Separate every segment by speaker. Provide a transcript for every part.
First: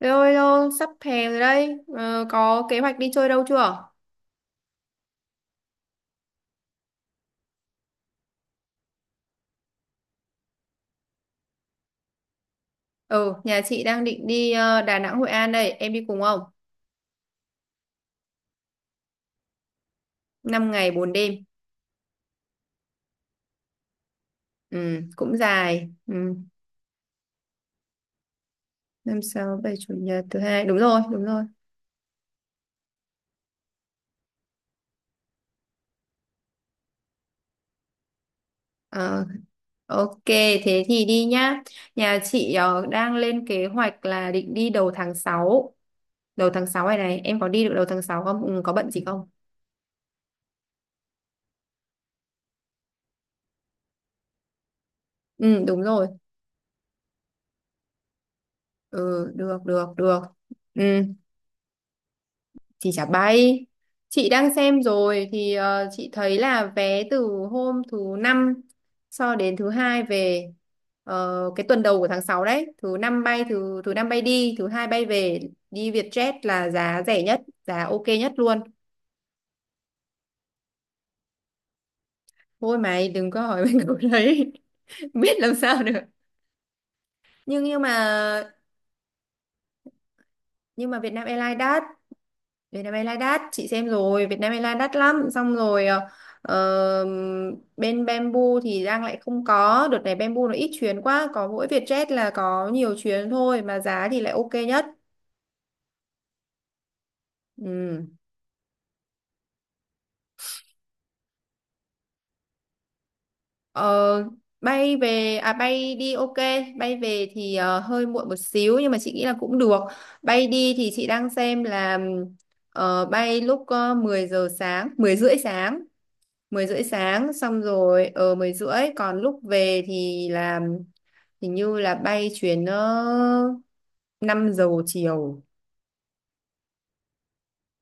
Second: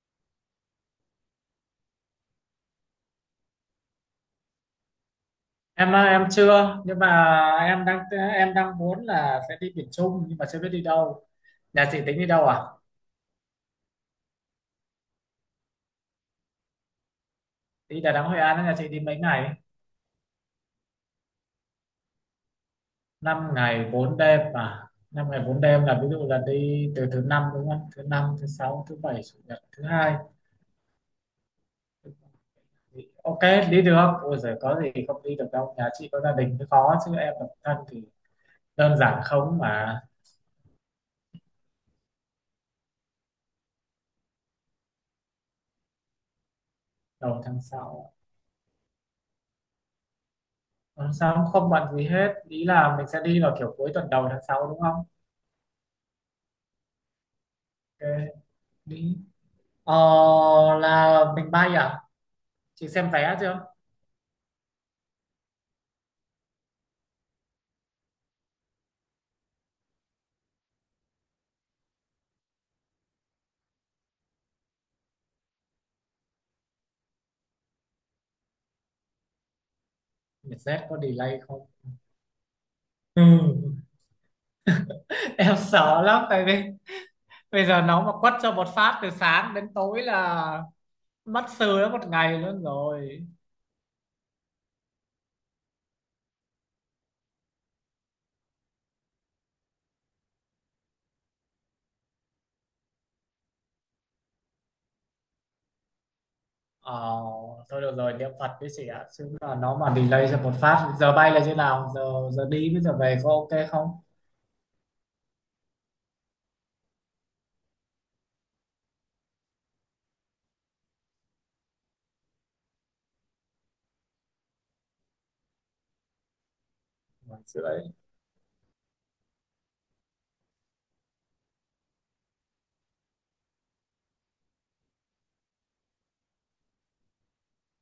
Speaker 1: Rồi rồi, sắp hè rồi đây. Ờ, có kế hoạch đi chơi đâu chưa?
Speaker 2: Em á, em chưa nhưng mà em đang muốn là sẽ đi miền Trung nhưng mà chưa biết đi đâu. Nhà chị tính đi đâu à?
Speaker 1: Ừ, nhà chị đang định đi Đà Nẵng, Hội An đây. Em đi cùng không?
Speaker 2: Đi Đà Nẵng Hội An á, nhà chị đi mấy ngày?
Speaker 1: 5 ngày 4 đêm.
Speaker 2: Năm ngày 4 đêm, mà
Speaker 1: Ừ,
Speaker 2: 5
Speaker 1: cũng
Speaker 2: ngày 4 đêm
Speaker 1: dài.
Speaker 2: là ví
Speaker 1: Ừ,
Speaker 2: dụ là đi từ thứ năm đúng không? Thứ năm, thứ sáu, thứ bảy,
Speaker 1: năm
Speaker 2: chủ nhật,
Speaker 1: sáu bảy
Speaker 2: thứ
Speaker 1: chủ
Speaker 2: hai.
Speaker 1: nhật thứ hai. Đúng rồi, đúng rồi.
Speaker 2: Ok, đi được. Ôi giời, có gì không đi được đâu, nhà chị có gia đình mới khó chứ em độc thân thì đơn giản
Speaker 1: Ờ,
Speaker 2: không mà.
Speaker 1: ok, thế thì đi nhá. Nhà chị đang lên kế hoạch là định đi đầu tháng sáu. Đầu tháng 6 này này, em
Speaker 2: Đầu
Speaker 1: có
Speaker 2: tháng
Speaker 1: đi được đầu tháng
Speaker 2: sáu,
Speaker 1: 6 không? Ừ, có bận gì không?
Speaker 2: tháng 6 không bận gì hết, ý là mình sẽ đi vào kiểu cuối tuần đầu tháng 6 đúng không?
Speaker 1: Ừ, đúng rồi.
Speaker 2: Ok,
Speaker 1: Ừ,
Speaker 2: đi.
Speaker 1: được, được,
Speaker 2: Ờ,
Speaker 1: được. Ừ.
Speaker 2: là mình bay à? Chị
Speaker 1: Chị chả
Speaker 2: xem vé
Speaker 1: bay.
Speaker 2: chưa?
Speaker 1: Chị đang xem rồi thì chị thấy là vé từ hôm thứ năm cho đến thứ hai về, cái tuần đầu của tháng 6 đấy, thứ năm bay, thứ thứ năm bay đi, thứ hai bay về, đi Vietjet là giá rẻ nhất, giá ok nhất luôn.
Speaker 2: Vietjet có delay không?
Speaker 1: Thôi mày
Speaker 2: Ừ.
Speaker 1: đừng có hỏi mình câu đấy. Biết làm
Speaker 2: Em
Speaker 1: sao được.
Speaker 2: sợ lắm tại vì
Speaker 1: Nhưng
Speaker 2: bây
Speaker 1: nhưng
Speaker 2: giờ
Speaker 1: mà
Speaker 2: nó mà quất cho một phát từ sáng đến tối là
Speaker 1: nhưng mà Vietnam
Speaker 2: mất
Speaker 1: Airlines
Speaker 2: sư
Speaker 1: đắt.
Speaker 2: đó một ngày luôn
Speaker 1: Việt Nam Airlines
Speaker 2: rồi.
Speaker 1: đắt, chị xem rồi, Việt Nam Airlines đắt lắm, xong rồi ờ, bên Bamboo thì đang lại không có đợt này, Bamboo nó ít chuyến quá, có mỗi Vietjet là có nhiều chuyến thôi mà giá thì lại ok nhất.
Speaker 2: Ờ, Thôi được
Speaker 1: Ừ.
Speaker 2: rồi, niệm Phật với chị ạ. Chứ là nó mà delay cho một phát, giờ bay là như nào? Giờ giờ đi với giờ về có ok không?
Speaker 1: Ờ, Bay về à, bay đi ok, bay về thì hơi muộn một xíu nhưng mà chị nghĩ là cũng được. Bay đi thì chị đang xem là bay lúc 10 giờ sáng, 10 rưỡi sáng, 10 rưỡi sáng,
Speaker 2: Một
Speaker 1: xong
Speaker 2: rưỡi.
Speaker 1: rồi ở 10 rưỡi, còn lúc về thì là hình như là bay chuyến 5 giờ chiều.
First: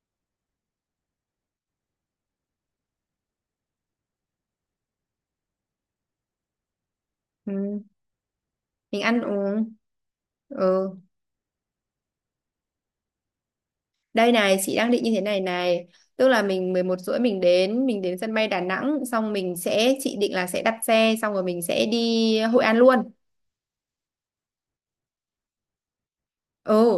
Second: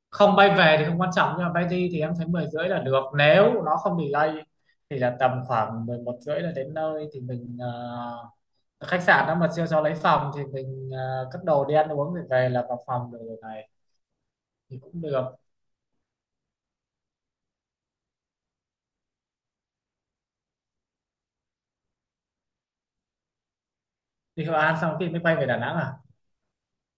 Speaker 2: Không, bay về thì không quan trọng nhưng mà bay đi thì em thấy 10:30 là được nếu nó không delay, thì là tầm khoảng 11:30 là đến nơi, thì mình
Speaker 1: Ừ. Mình
Speaker 2: khách
Speaker 1: ăn
Speaker 2: sạn đó mà chưa
Speaker 1: uống.
Speaker 2: cho lấy phòng thì
Speaker 1: Ừ.
Speaker 2: mình cất đồ đi ăn uống rồi về là vào phòng được rồi này.
Speaker 1: Đây này, chị
Speaker 2: Thì
Speaker 1: đang
Speaker 2: cũng
Speaker 1: định như thế
Speaker 2: được.
Speaker 1: này này, tức là mình 11 rưỡi mình đến sân bay Đà Nẵng, xong mình sẽ chị định là sẽ đặt xe xong rồi mình sẽ đi Hội An luôn.
Speaker 2: Đi Hội An xong thì mới bay về Đà Nẵng à?
Speaker 1: Ừ,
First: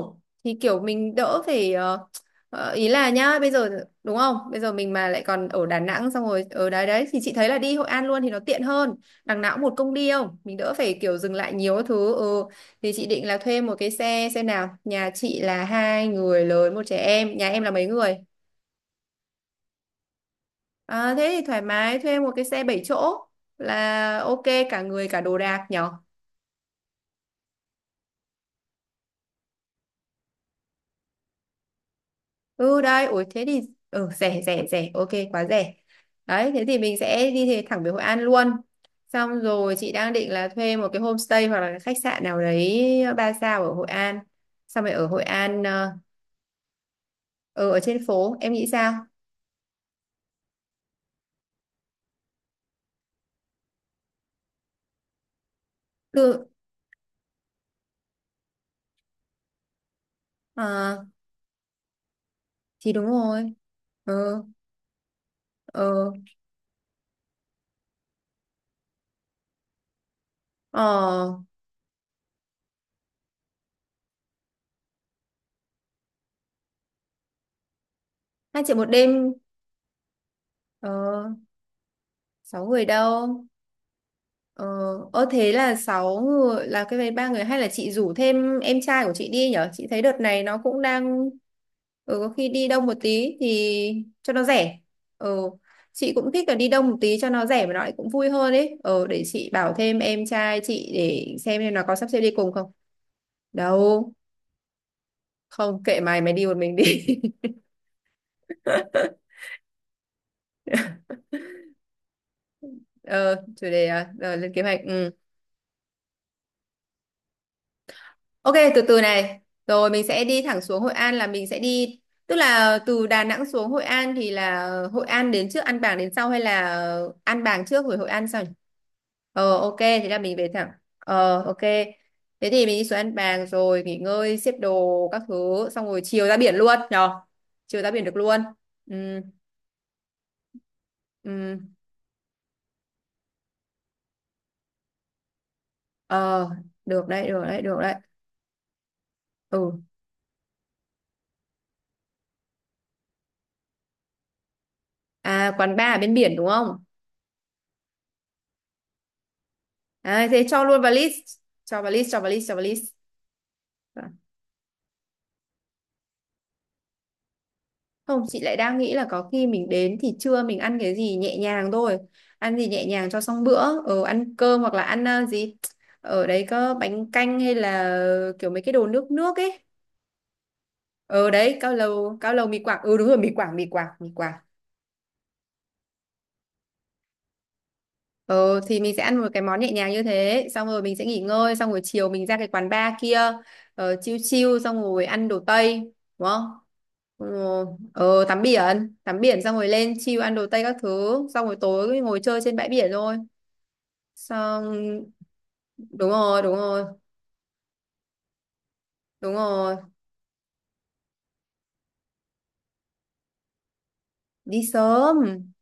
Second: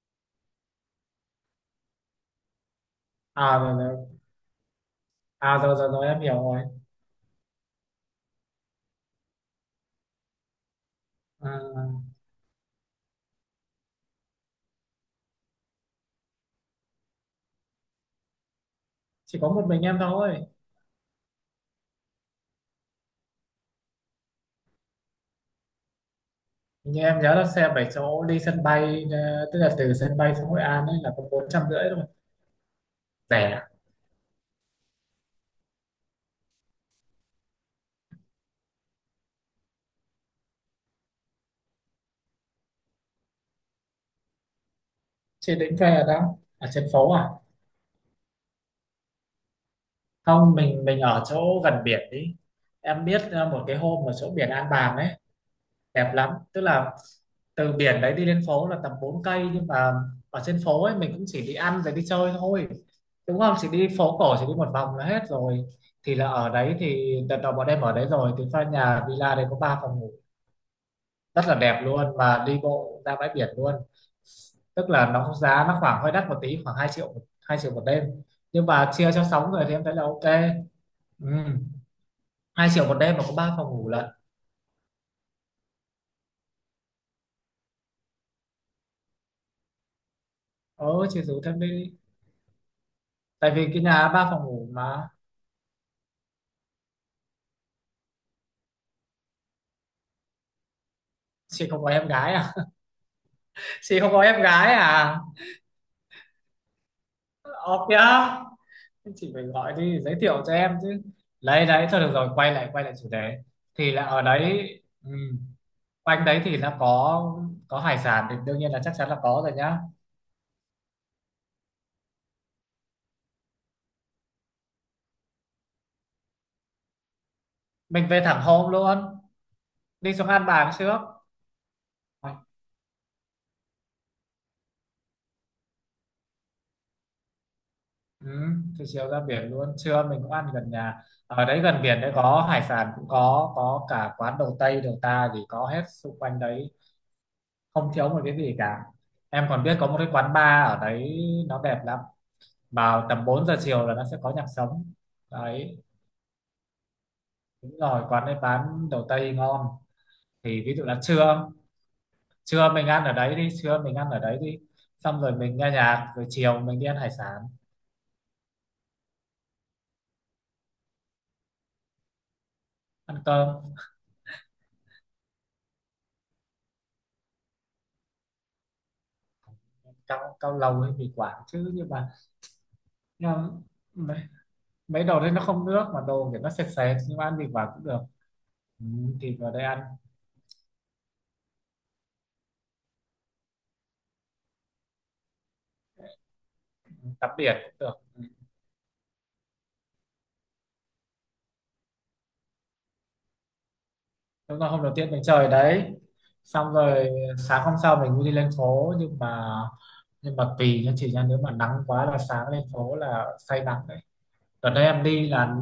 Speaker 1: thì kiểu mình đỡ phải ý là nhá, bây
Speaker 2: À
Speaker 1: giờ
Speaker 2: rồi rồi.
Speaker 1: đúng không, bây giờ mình mà lại còn
Speaker 2: À
Speaker 1: ở
Speaker 2: rồi
Speaker 1: Đà
Speaker 2: rồi, rồi
Speaker 1: Nẵng
Speaker 2: em
Speaker 1: xong
Speaker 2: hiểu
Speaker 1: rồi
Speaker 2: rồi.
Speaker 1: ở đấy đấy thì chị thấy là đi Hội An luôn thì nó tiện hơn. Đằng nào cũng một công đi không, mình đỡ phải kiểu dừng lại
Speaker 2: À,
Speaker 1: nhiều các thứ. Ừ. Thì chị định là thuê một cái xe xe nào, nhà chị là hai người lớn một trẻ em, nhà em là mấy người?
Speaker 2: chỉ có một mình em thôi.
Speaker 1: À, thế thì thoải mái thuê một cái xe 7 chỗ là ok, cả người cả đồ đạc nhỉ.
Speaker 2: Hình như em nhớ là xe 7 chỗ đi sân bay tức là từ sân bay xuống Hội An ấy là có 450 thôi.
Speaker 1: Ừ đây, ủi thế thì
Speaker 2: Rẻ.
Speaker 1: ừ, rẻ rẻ rẻ, ok quá rẻ. Đấy, thế thì mình sẽ đi thì thẳng về Hội An luôn. Xong rồi chị đang định là thuê một cái homestay hoặc là cái khách sạn nào đấy 3 sao ở Hội An. Xong rồi ở Hội
Speaker 2: Chứ
Speaker 1: An
Speaker 2: định về ở đâu, ở trên phố à?
Speaker 1: ừ, ở trên phố, em nghĩ sao?
Speaker 2: Không, mình ở chỗ gần biển đi. Em biết một cái hôm ở chỗ biển An Bàng ấy, đẹp lắm,
Speaker 1: Được,
Speaker 2: tức là từ biển đấy đi lên phố là tầm 4 cây, nhưng mà ở trên phố ấy
Speaker 1: à,
Speaker 2: mình cũng chỉ đi ăn rồi đi chơi thôi,
Speaker 1: thì đúng
Speaker 2: đúng
Speaker 1: rồi.
Speaker 2: không, chỉ đi phố cổ
Speaker 1: Ừ,
Speaker 2: chỉ đi một vòng là hết rồi.
Speaker 1: ừ,
Speaker 2: Thì là ở đấy thì đợt đầu bọn em ở đấy rồi, thì pha nhà villa đấy có 3 phòng ngủ,
Speaker 1: ờ,
Speaker 2: rất là đẹp luôn mà đi bộ ra bãi biển luôn. Tức là nó giá nó khoảng hơi đắt một tí, khoảng 2 triệu, 2 triệu một đêm,
Speaker 1: hai
Speaker 2: nhưng
Speaker 1: triệu một
Speaker 2: mà chia cho
Speaker 1: đêm,
Speaker 2: 6 người thì em thấy là ok. Ừ.
Speaker 1: ờ, sáu
Speaker 2: hai
Speaker 1: người
Speaker 2: triệu một đêm mà có
Speaker 1: đâu.
Speaker 2: ba phòng ngủ lận.
Speaker 1: Ờ, ơ thế là 6 người, là cái vé 3 người, hay là chị rủ thêm em trai của chị đi nhở? Chị thấy đợt này nó cũng
Speaker 2: Ờ chị
Speaker 1: đang,
Speaker 2: rủ thêm đi,
Speaker 1: có khi đi đông một tí
Speaker 2: tại vì cái
Speaker 1: thì
Speaker 2: nhà ba
Speaker 1: cho nó
Speaker 2: phòng ngủ
Speaker 1: rẻ.
Speaker 2: mà.
Speaker 1: Ừ, chị cũng thích là đi đông một tí cho nó rẻ mà nó lại cũng vui hơn ấy. Ừ, để chị bảo thêm em trai chị để xem
Speaker 2: Chị
Speaker 1: em
Speaker 2: không
Speaker 1: nó
Speaker 2: có
Speaker 1: có
Speaker 2: em
Speaker 1: sắp xếp đi
Speaker 2: gái
Speaker 1: cùng
Speaker 2: à?
Speaker 1: không.
Speaker 2: Chị không
Speaker 1: Đâu,
Speaker 2: có em gái à?
Speaker 1: không, kệ mày, mày đi một mình đi.
Speaker 2: Ok nhá, chị phải gọi đi giới thiệu cho em chứ. Lấy đấy thôi được rồi, quay lại chủ
Speaker 1: Ờ
Speaker 2: đề.
Speaker 1: chủ đề
Speaker 2: Thì là
Speaker 1: à?
Speaker 2: ở
Speaker 1: Rồi lên kế
Speaker 2: đấy,
Speaker 1: hoạch.
Speaker 2: ừ,
Speaker 1: Ừ.
Speaker 2: quanh đấy thì nó có hải sản thì
Speaker 1: Ok,
Speaker 2: đương nhiên là
Speaker 1: từ
Speaker 2: chắc
Speaker 1: từ
Speaker 2: chắn là
Speaker 1: này.
Speaker 2: có rồi nhá.
Speaker 1: Rồi mình sẽ đi thẳng xuống Hội An, là mình sẽ đi, tức là từ Đà Nẵng xuống Hội An thì là Hội An đến trước An Bàng đến sau hay là An Bàng trước rồi
Speaker 2: Mình
Speaker 1: Hội
Speaker 2: về
Speaker 1: An
Speaker 2: thẳng
Speaker 1: sau nhỉ?
Speaker 2: hôm luôn.
Speaker 1: Ờ ok, thế
Speaker 2: Đi
Speaker 1: là
Speaker 2: xuống
Speaker 1: mình
Speaker 2: An
Speaker 1: về thẳng.
Speaker 2: Bàng trước.
Speaker 1: Ờ ok.
Speaker 2: Ờ.
Speaker 1: Thế thì mình đi xuống An Bàng rồi nghỉ ngơi, xếp đồ các thứ xong rồi chiều ra biển luôn nhờ. Chiều ra biển được
Speaker 2: Ừ.
Speaker 1: luôn.
Speaker 2: Thì chiều ra
Speaker 1: Ừ.
Speaker 2: biển luôn, trưa mình cũng ăn gần nhà, ở
Speaker 1: Ừ.
Speaker 2: đấy gần biển đấy có hải sản cũng có cả quán đầu Tây đầu ta gì có hết xung quanh
Speaker 1: Ờ,
Speaker 2: đấy,
Speaker 1: được đấy, được đấy, được
Speaker 2: không
Speaker 1: đấy.
Speaker 2: thiếu một cái gì cả. Em còn biết
Speaker 1: Ừ.
Speaker 2: có một cái quán bar ở đấy, nó đẹp lắm, vào tầm 4 giờ chiều là nó sẽ có nhạc sống.
Speaker 1: À, quán
Speaker 2: Đấy.
Speaker 1: bar ở bên biển đúng không?
Speaker 2: Đúng rồi, quán đấy bán đầu Tây ngon.
Speaker 1: À, thế
Speaker 2: Thì
Speaker 1: cho
Speaker 2: ví
Speaker 1: luôn
Speaker 2: dụ
Speaker 1: vào
Speaker 2: là
Speaker 1: list.
Speaker 2: trưa,
Speaker 1: Cho vào list, cho vào list, cho vào
Speaker 2: trưa
Speaker 1: list.
Speaker 2: mình ăn ở đấy đi, trưa mình ăn ở đấy đi, xong rồi mình nghe nhạc rồi chiều mình đi ăn hải sản.
Speaker 1: Không, chị lại đang nghĩ là có khi mình đến thì trưa mình ăn cái gì nhẹ nhàng thôi. Ăn gì nhẹ nhàng cho
Speaker 2: Ăn
Speaker 1: xong bữa.
Speaker 2: cơm.
Speaker 1: Ờ, ăn cơm hoặc là ăn gì. Ở đấy có bánh canh hay là kiểu mấy cái đồ nước nước ấy.
Speaker 2: Cao Cao lầu hay mì
Speaker 1: Ở
Speaker 2: Quảng
Speaker 1: đấy,
Speaker 2: chứ, nhưng mà,
Speaker 1: cao lầu mì Quảng. Ừ đúng rồi, mì
Speaker 2: nhưng
Speaker 1: Quảng, mì Quảng, mì
Speaker 2: mà
Speaker 1: Quảng.
Speaker 2: mấy đồ đấy nó không nước mà đồ kiểu nó sệt sệt, nhưng mà ăn thịt vào cũng được.
Speaker 1: Ừ, thì
Speaker 2: Ừ,
Speaker 1: mình sẽ ăn một
Speaker 2: thịt
Speaker 1: cái
Speaker 2: vào
Speaker 1: món
Speaker 2: đây
Speaker 1: nhẹ
Speaker 2: ăn.
Speaker 1: nhàng như thế, xong rồi mình sẽ nghỉ ngơi, xong rồi chiều mình ra cái quán bar kia, chill chill xong rồi ăn đồ Tây, đúng không. Ừ,
Speaker 2: Tắm biển cũng được. Ừ.
Speaker 1: tắm biển, tắm biển xong rồi lên chill ăn đồ Tây các thứ xong rồi tối ngồi chơi trên bãi biển thôi,
Speaker 2: Đúng là
Speaker 1: xong.
Speaker 2: hôm đầu tiên mình chơi ở đấy,
Speaker 1: Đúng rồi, đúng
Speaker 2: xong
Speaker 1: rồi,
Speaker 2: rồi sáng hôm sau mình mới đi lên phố, nhưng
Speaker 1: đúng
Speaker 2: mà,
Speaker 1: rồi,
Speaker 2: nhưng mà tùy nha chị nha, nếu mà nắng quá là sáng lên phố là say nắng đấy.
Speaker 1: đi
Speaker 2: Đợt đây em
Speaker 1: sớm.
Speaker 2: đi là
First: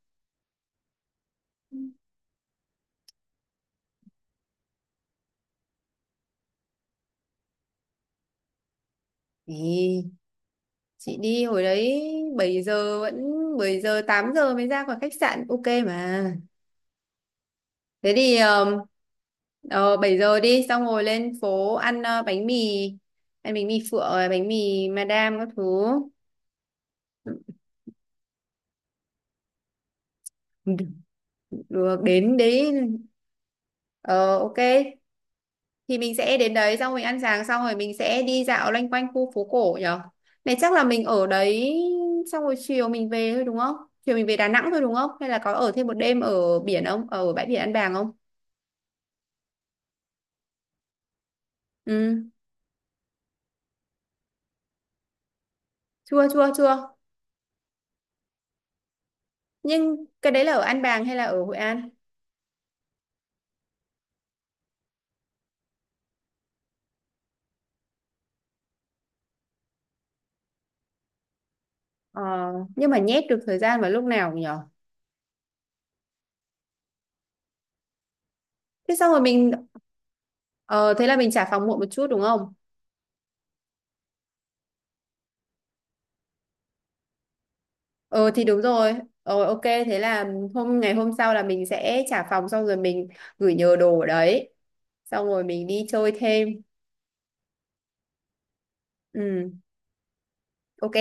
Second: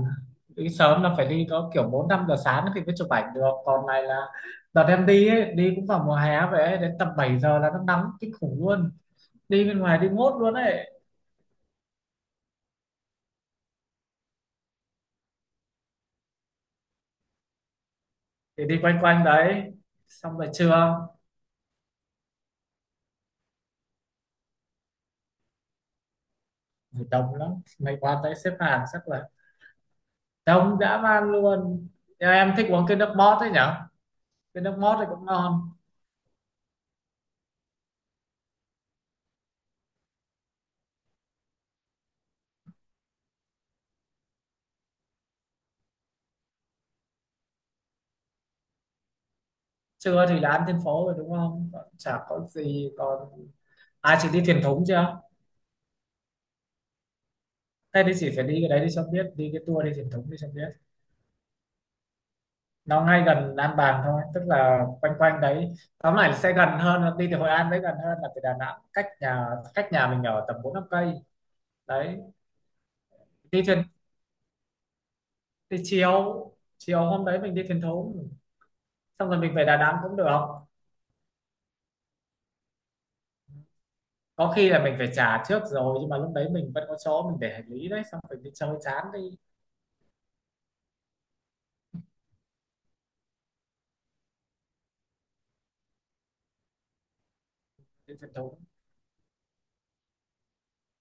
Speaker 2: đi sớm là phải đi có kiểu bốn năm giờ sáng thì mới chụp ảnh được, còn này là đợt em đi ấy, đi cũng vào mùa hè vậy ấy, đến tầm 7 giờ là nó nắng kinh khủng luôn,
Speaker 1: Thì
Speaker 2: đi bên ngoài đi mốt luôn ấy.
Speaker 1: chị đi hồi đấy, 7 giờ vẫn 7 giờ 8 giờ mới ra khỏi khách sạn ok mà. Thế thì
Speaker 2: Thì đi quanh quanh đấy
Speaker 1: ờ, 7
Speaker 2: xong
Speaker 1: giờ
Speaker 2: rồi
Speaker 1: đi xong rồi
Speaker 2: trưa,
Speaker 1: lên phố ăn bánh mì. Ăn bánh mì phượng rồi bánh mì madam các thứ.
Speaker 2: đông lắm, mày qua tới xếp hàng chắc là đông dã man luôn.
Speaker 1: Được
Speaker 2: Nhưng
Speaker 1: đến
Speaker 2: em thích
Speaker 1: đấy.
Speaker 2: uống cái nước mót ấy nhở,
Speaker 1: Ờ ok,
Speaker 2: cái nước mót thì cũng ngon.
Speaker 1: thì mình sẽ đến đấy xong mình ăn sáng, xong rồi mình sẽ đi dạo loanh quanh khu phố cổ nhở. Này, chắc là mình ở đấy xong rồi chiều mình về thôi, đúng không? Chiều mình về Đà Nẵng thôi đúng không, hay là có ở thêm một đêm ở biển không, ở bãi biển An Bàng không?
Speaker 2: Trưa thì là ăn trên phố rồi đúng không? Còn chả
Speaker 1: Ừ,
Speaker 2: có gì còn, à chị đi thuyền thúng chưa?
Speaker 1: chưa, chưa, chưa.
Speaker 2: Thế thì chị phải đi cái đấy đi cho biết, đi cái tour đi
Speaker 1: Nhưng
Speaker 2: thuyền thúng
Speaker 1: cái
Speaker 2: đi
Speaker 1: đấy
Speaker 2: cho
Speaker 1: là ở
Speaker 2: biết.
Speaker 1: An Bàng hay là ở Hội An?
Speaker 2: Nó ngay gần An Bàng thôi, tức là quanh quanh đấy, tóm lại sẽ gần hơn là đi từ Hội An, đấy gần hơn là từ Đà Nẵng, cách nhà mình ở tầm bốn năm cây. Đấy.
Speaker 1: Ờ, nhưng mà nhét được thời
Speaker 2: Đi
Speaker 1: gian
Speaker 2: thuyền.
Speaker 1: vào lúc nào nhỉ?
Speaker 2: Đi chiều. Chiều hôm đấy mình đi thuyền thúng,
Speaker 1: Thế xong rồi
Speaker 2: xong rồi
Speaker 1: mình,
Speaker 2: mình về Đà Nẵng cũng được.
Speaker 1: ờ thế là mình trả phòng muộn một chút đúng không?
Speaker 2: Có khi là mình phải trả trước rồi, nhưng mà lúc đấy mình vẫn có chỗ mình để hành lý đấy, xong
Speaker 1: Ờ
Speaker 2: rồi
Speaker 1: thì
Speaker 2: đi
Speaker 1: đúng
Speaker 2: chơi
Speaker 1: rồi.
Speaker 2: chán đi.
Speaker 1: Ờ ok, thế là ngày hôm sau là mình sẽ trả phòng xong rồi mình gửi nhờ đồ ở đấy. Xong rồi mình đi chơi thêm.
Speaker 2: Đi truyền thống.
Speaker 1: Ừ, ok.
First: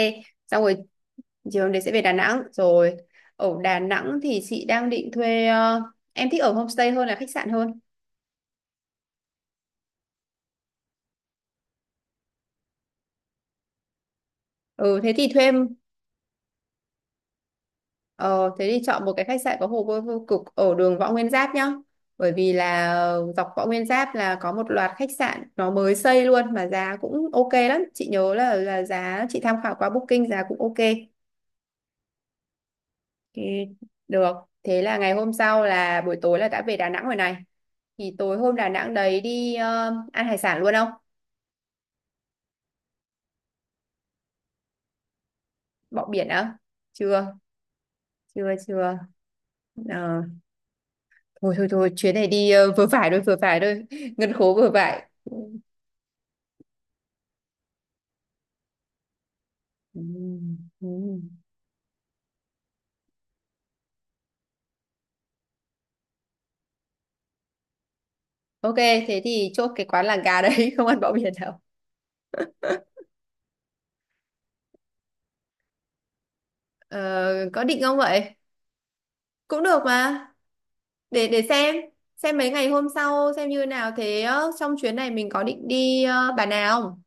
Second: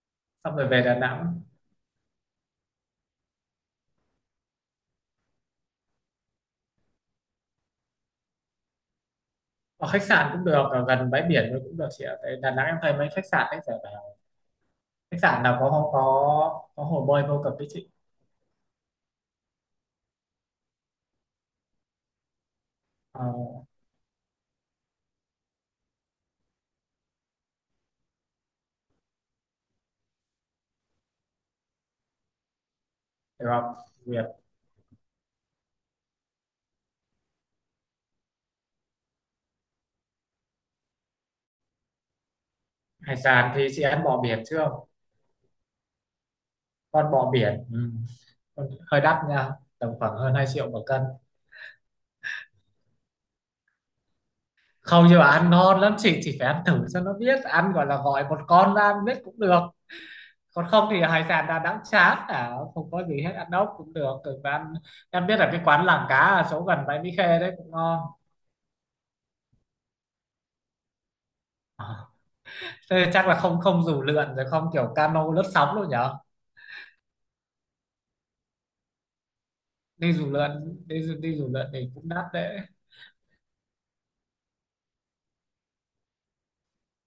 Speaker 2: Xong
Speaker 1: Xong
Speaker 2: rồi
Speaker 1: rồi
Speaker 2: về Đà Nẵng.
Speaker 1: chiều hôm đấy sẽ về Đà Nẵng rồi. Ở Đà Nẵng thì chị đang định thuê, em thích ở homestay hơn là khách sạn hơn.
Speaker 2: Ở khách sạn cũng được, ở gần bãi biển thôi cũng được chị ạ, tại Đà Nẵng em thấy mấy khách sạn đấy giờ bảo
Speaker 1: Ừ thế
Speaker 2: khách
Speaker 1: thì
Speaker 2: sạn
Speaker 1: thuê.
Speaker 2: nào có không, có có hồ bơi vô cực đấy chị.
Speaker 1: Ờ, thế thì chọn một cái khách sạn có hồ bơi vô cực ở đường Võ Nguyên Giáp nhá. Bởi vì là
Speaker 2: ờ,
Speaker 1: dọc Võ Nguyên Giáp là có một loạt khách sạn nó mới xây luôn mà giá cũng ok lắm. Chị nhớ là giá chị tham khảo qua Booking giá cũng ok.
Speaker 2: được
Speaker 1: Thì
Speaker 2: không Việt?
Speaker 1: được. Thế là ngày hôm sau là buổi tối là đã về Đà Nẵng rồi này. Thì tối hôm Đà Nẵng đấy đi ăn hải sản luôn không?
Speaker 2: Hải sản thì chị ăn bò biển chưa?
Speaker 1: Bọ biển á?
Speaker 2: Con bò
Speaker 1: Chưa,
Speaker 2: biển. Ừ.
Speaker 1: chưa,
Speaker 2: Con
Speaker 1: chưa.
Speaker 2: hơi đắt nha, tầm khoảng
Speaker 1: Ờ,
Speaker 2: hơn 2 triệu một cân.
Speaker 1: thôi thôi thôi, chuyến này đi vừa phải thôi, vừa phải thôi. Ngân khố vừa phải.
Speaker 2: Không, nhưng mà ăn ngon lắm chị, chỉ phải ăn thử cho nó biết ăn, gọi là gọi một con ra ăn biết cũng được.
Speaker 1: Ừ,
Speaker 2: Còn không thì
Speaker 1: ừ.
Speaker 2: hải sản Đà Nẵng chán à, không có gì hết, ăn ốc cũng được. Rồi và ăn, em biết là cái quán làng cá ở chỗ gần bãi Mỹ Khê đấy cũng ngon.
Speaker 1: Ok, thế thì chốt cái quán làng gà đấy, không ăn bọ biển đâu.
Speaker 2: Thế chắc là không không dù lượn rồi, không kiểu cano lướt sóng luôn nhở?
Speaker 1: Ờ, có định không vậy? Cũng được
Speaker 2: Đi
Speaker 1: mà.
Speaker 2: dù lượn,
Speaker 1: Để
Speaker 2: đi
Speaker 1: để
Speaker 2: dù lượn thì cũng đắt
Speaker 1: xem mấy
Speaker 2: đấy.
Speaker 1: ngày hôm sau xem như nào, thế trong chuyến này mình có định đi Bà Nà không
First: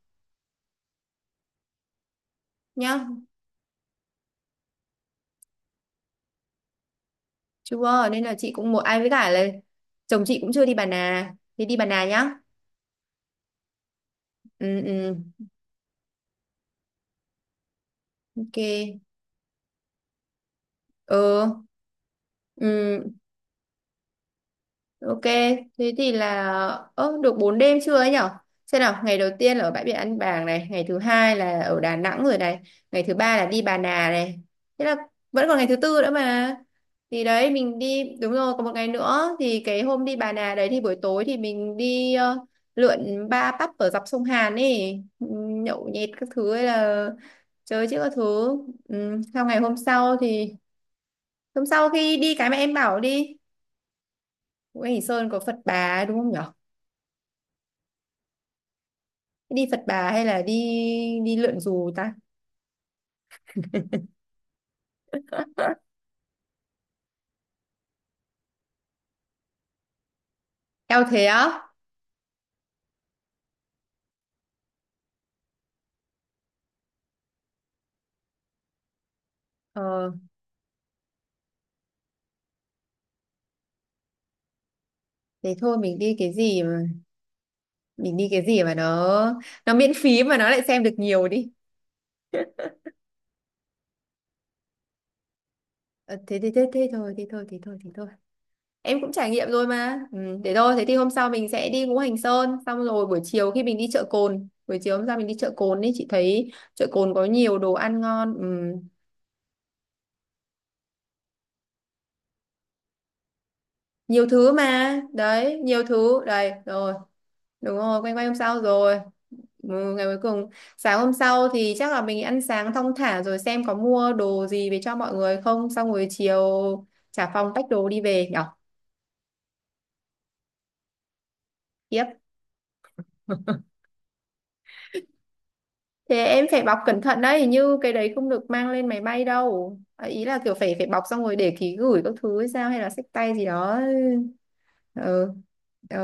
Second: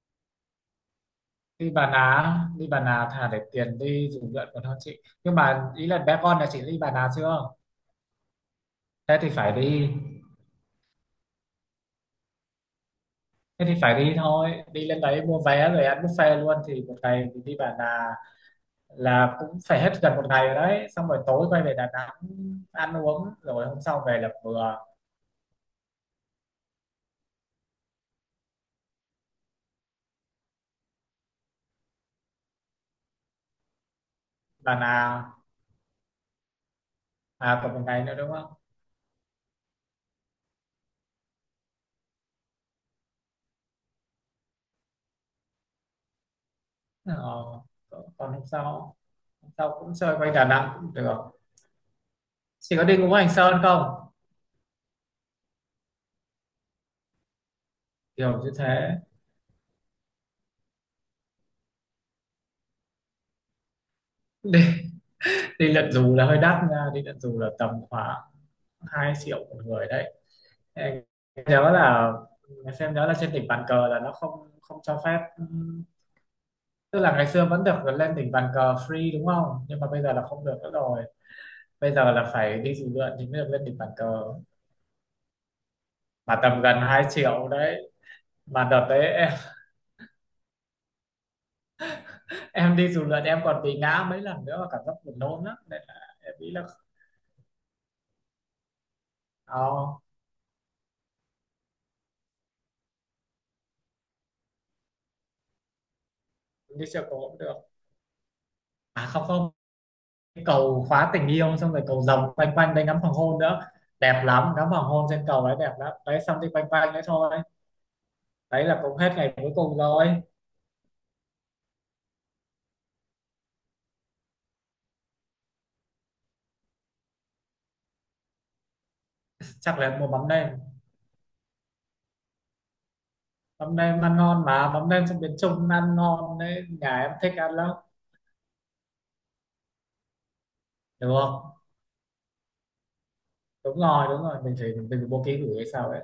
Speaker 2: Đi Bà Nà, đi Bà Nà
Speaker 1: nhá?
Speaker 2: thà để tiền đi dù lượn còn hơn chị, nhưng mà ý là bé con là chị đi Bà Nà chưa?
Speaker 1: Chưa, nên là chị cũng một ai với
Speaker 2: Thế
Speaker 1: cả
Speaker 2: thì
Speaker 1: là
Speaker 2: phải đi.
Speaker 1: chồng chị cũng chưa đi Bà Nà. Thế đi Bà Nà nhá.
Speaker 2: Thế thì phải đi thôi,
Speaker 1: Ừ
Speaker 2: đi lên
Speaker 1: ừ.
Speaker 2: đấy mua vé rồi ăn buffet luôn, thì một ngày mình đi Bà Nà
Speaker 1: Ok.
Speaker 2: là cũng phải hết gần một ngày rồi đấy, xong rồi tối
Speaker 1: Ừ.
Speaker 2: quay về Đà Nẵng ăn
Speaker 1: Ừ,
Speaker 2: uống rồi hôm sau về là vừa.
Speaker 1: ok, thế thì là, ơ được 4 đêm chưa ấy nhở? Xem nào, ngày đầu tiên là ở bãi biển An Bàng này, ngày thứ hai là ở Đà Nẵng rồi này, ngày thứ ba là đi Bà Nà này.
Speaker 2: là
Speaker 1: Thế là
Speaker 2: là
Speaker 1: vẫn còn ngày thứ tư nữa mà. Thì đấy
Speaker 2: à, còn
Speaker 1: mình
Speaker 2: một ngày
Speaker 1: đi,
Speaker 2: nữa
Speaker 1: đúng
Speaker 2: đúng
Speaker 1: rồi,
Speaker 2: không?
Speaker 1: còn một ngày nữa thì cái hôm đi Bà Nà đấy thì buổi tối thì mình đi lượn ba pub ở dọc sông Hàn ấy, nhậu nhẹt các thứ hay là
Speaker 2: Ờ,
Speaker 1: chơi chứ các
Speaker 2: còn hôm
Speaker 1: thứ.
Speaker 2: sau,
Speaker 1: Ừ, sau
Speaker 2: hôm
Speaker 1: ngày hôm
Speaker 2: sau cũng chơi
Speaker 1: sau
Speaker 2: quanh Đà
Speaker 1: thì,
Speaker 2: Nẵng cũng được.
Speaker 1: hôm sau khi đi cái mà em
Speaker 2: Chỉ có đi
Speaker 1: bảo
Speaker 2: Ngũ Hành
Speaker 1: đi,
Speaker 2: Sơn không?
Speaker 1: Ngũ Hành Sơn có Phật Bà đúng không nhở?
Speaker 2: Kiểu như thế.
Speaker 1: Đi Phật Bà hay là đi đi lượn dù ta.
Speaker 2: Đi đi lượn dù là hơi đắt nha, đi lượn dù là tầm khoảng 2 triệu một người đấy. Em
Speaker 1: Eo, thế á.
Speaker 2: nhớ là em xem nhớ là trên đỉnh bàn cờ là nó không không cho phép, tức là ngày xưa vẫn được lên đỉnh bàn cờ free đúng không, nhưng mà bây
Speaker 1: ờ
Speaker 2: giờ là không được nữa rồi. Bây giờ là phải đi dù lượn thì mới được lên đỉnh bàn cờ,
Speaker 1: Thế thôi, mình đi cái
Speaker 2: mà tầm
Speaker 1: gì
Speaker 2: gần
Speaker 1: mà
Speaker 2: 2 triệu đấy.
Speaker 1: mình đi cái gì
Speaker 2: Mà
Speaker 1: mà
Speaker 2: đợt đấy em,
Speaker 1: nó miễn phí mà nó lại xem được nhiều đi.
Speaker 2: em đi dù lượn em còn bị ngã mấy lần nữa và cảm giác buồn nôn lắm, nên là
Speaker 1: Ờ,
Speaker 2: em
Speaker 1: Thế, thế
Speaker 2: nghĩ là,
Speaker 1: thế thế thôi, thế thôi, thế thôi, thế thôi, em cũng trải nghiệm rồi
Speaker 2: oh,
Speaker 1: mà. Ừ, thế thôi, thế thì hôm sau mình sẽ đi Ngũ Hành Sơn xong rồi buổi chiều hôm sau mình đi chợ Cồn ấy, chị thấy
Speaker 2: đi
Speaker 1: chợ
Speaker 2: trèo
Speaker 1: Cồn
Speaker 2: cầu
Speaker 1: có
Speaker 2: cũng được.
Speaker 1: nhiều đồ ăn ngon. Ừ.
Speaker 2: À không không, cái cầu khóa tình yêu, xong rồi cầu rồng quanh quanh đây ngắm hoàng hôn nữa, đẹp
Speaker 1: Nhiều
Speaker 2: lắm,
Speaker 1: thứ
Speaker 2: ngắm hoàng
Speaker 1: mà,
Speaker 2: hôn trên cầu đấy
Speaker 1: đấy,
Speaker 2: đẹp
Speaker 1: nhiều
Speaker 2: lắm đấy,
Speaker 1: thứ
Speaker 2: xong đi
Speaker 1: đấy
Speaker 2: quanh quanh
Speaker 1: rồi,
Speaker 2: đấy thôi.
Speaker 1: đúng rồi, quanh quanh hôm sau
Speaker 2: Đấy là cũng
Speaker 1: rồi.
Speaker 2: hết ngày cuối cùng
Speaker 1: Ừ, ngày
Speaker 2: rồi.
Speaker 1: cuối cùng sáng hôm sau thì chắc là mình ăn sáng thong thả rồi xem có mua đồ gì về cho mọi người không, xong rồi chiều trả phòng tách đồ đi về nhở.
Speaker 2: Chắc là em mua mắm đây,
Speaker 1: Yep.
Speaker 2: mắm nêm ăn ngon mà, mắm nêm trong miền Trung ăn
Speaker 1: Thế
Speaker 2: ngon
Speaker 1: em phải
Speaker 2: đấy,
Speaker 1: bọc
Speaker 2: nhà
Speaker 1: cẩn
Speaker 2: em
Speaker 1: thận
Speaker 2: thích
Speaker 1: đấy, hình
Speaker 2: ăn lắm.
Speaker 1: như cái đấy không được mang lên máy bay đâu. À, ý là kiểu phải phải bọc
Speaker 2: Được
Speaker 1: xong rồi
Speaker 2: không?
Speaker 1: để ký gửi các thứ hay sao hay là xách tay gì đó.
Speaker 2: Đúng rồi đúng rồi, mình phải bố
Speaker 1: Ừ.
Speaker 2: trí gửi hay sao
Speaker 1: ờ,
Speaker 2: đấy.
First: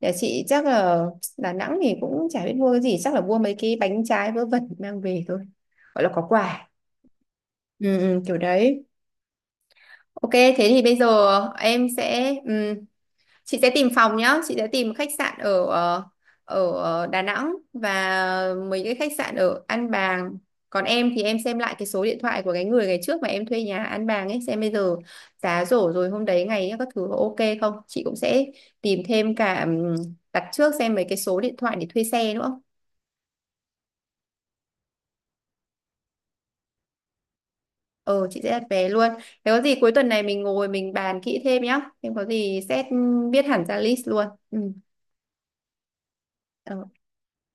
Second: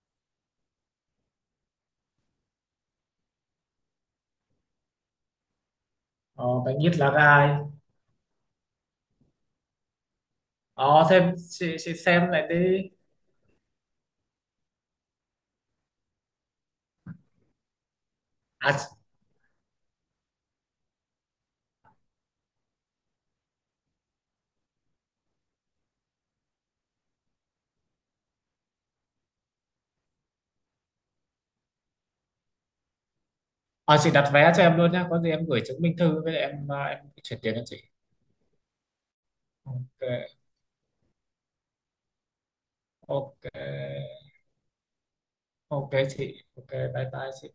Speaker 1: Nhà chị chắc là Đà Nẵng thì cũng chả biết mua cái gì, chắc là mua mấy cái bánh trái vớ vẩn mang về thôi, gọi là có
Speaker 2: Ờ,
Speaker 1: quà.
Speaker 2: bánh ít lá gai.
Speaker 1: Ừ, ừ, kiểu đấy. Ok thế thì bây
Speaker 2: Ờ
Speaker 1: giờ,
Speaker 2: thêm
Speaker 1: em
Speaker 2: chị xem
Speaker 1: sẽ
Speaker 2: lại
Speaker 1: ừ,
Speaker 2: đi.
Speaker 1: chị sẽ tìm phòng nhá, chị sẽ tìm khách sạn ở Đà Nẵng và
Speaker 2: À,
Speaker 1: mấy cái khách sạn ở An Bàng. Còn em thì em xem lại cái số điện thoại của cái người ngày trước mà em thuê nhà An Bàng ấy, xem bây giờ giá rổ rồi hôm đấy ngày ấy các thứ có ok không, chị cũng sẽ tìm thêm cả đặt trước, xem mấy cái số điện thoại để thuê xe nữa.
Speaker 2: ờ, chị đặt vé cho em luôn nhá, có gì em gửi chứng minh thư với lại em à, em chuyển tiền cho chị.
Speaker 1: Ờ chị sẽ đặt vé luôn, thế có gì cuối
Speaker 2: Ok.
Speaker 1: tuần này mình ngồi mình bàn kỹ thêm nhá, em có gì xét
Speaker 2: Ok.
Speaker 1: biết hẳn ra list luôn. Ừ.
Speaker 2: Ok chị, ok
Speaker 1: Ờ.
Speaker 2: bye bye chị.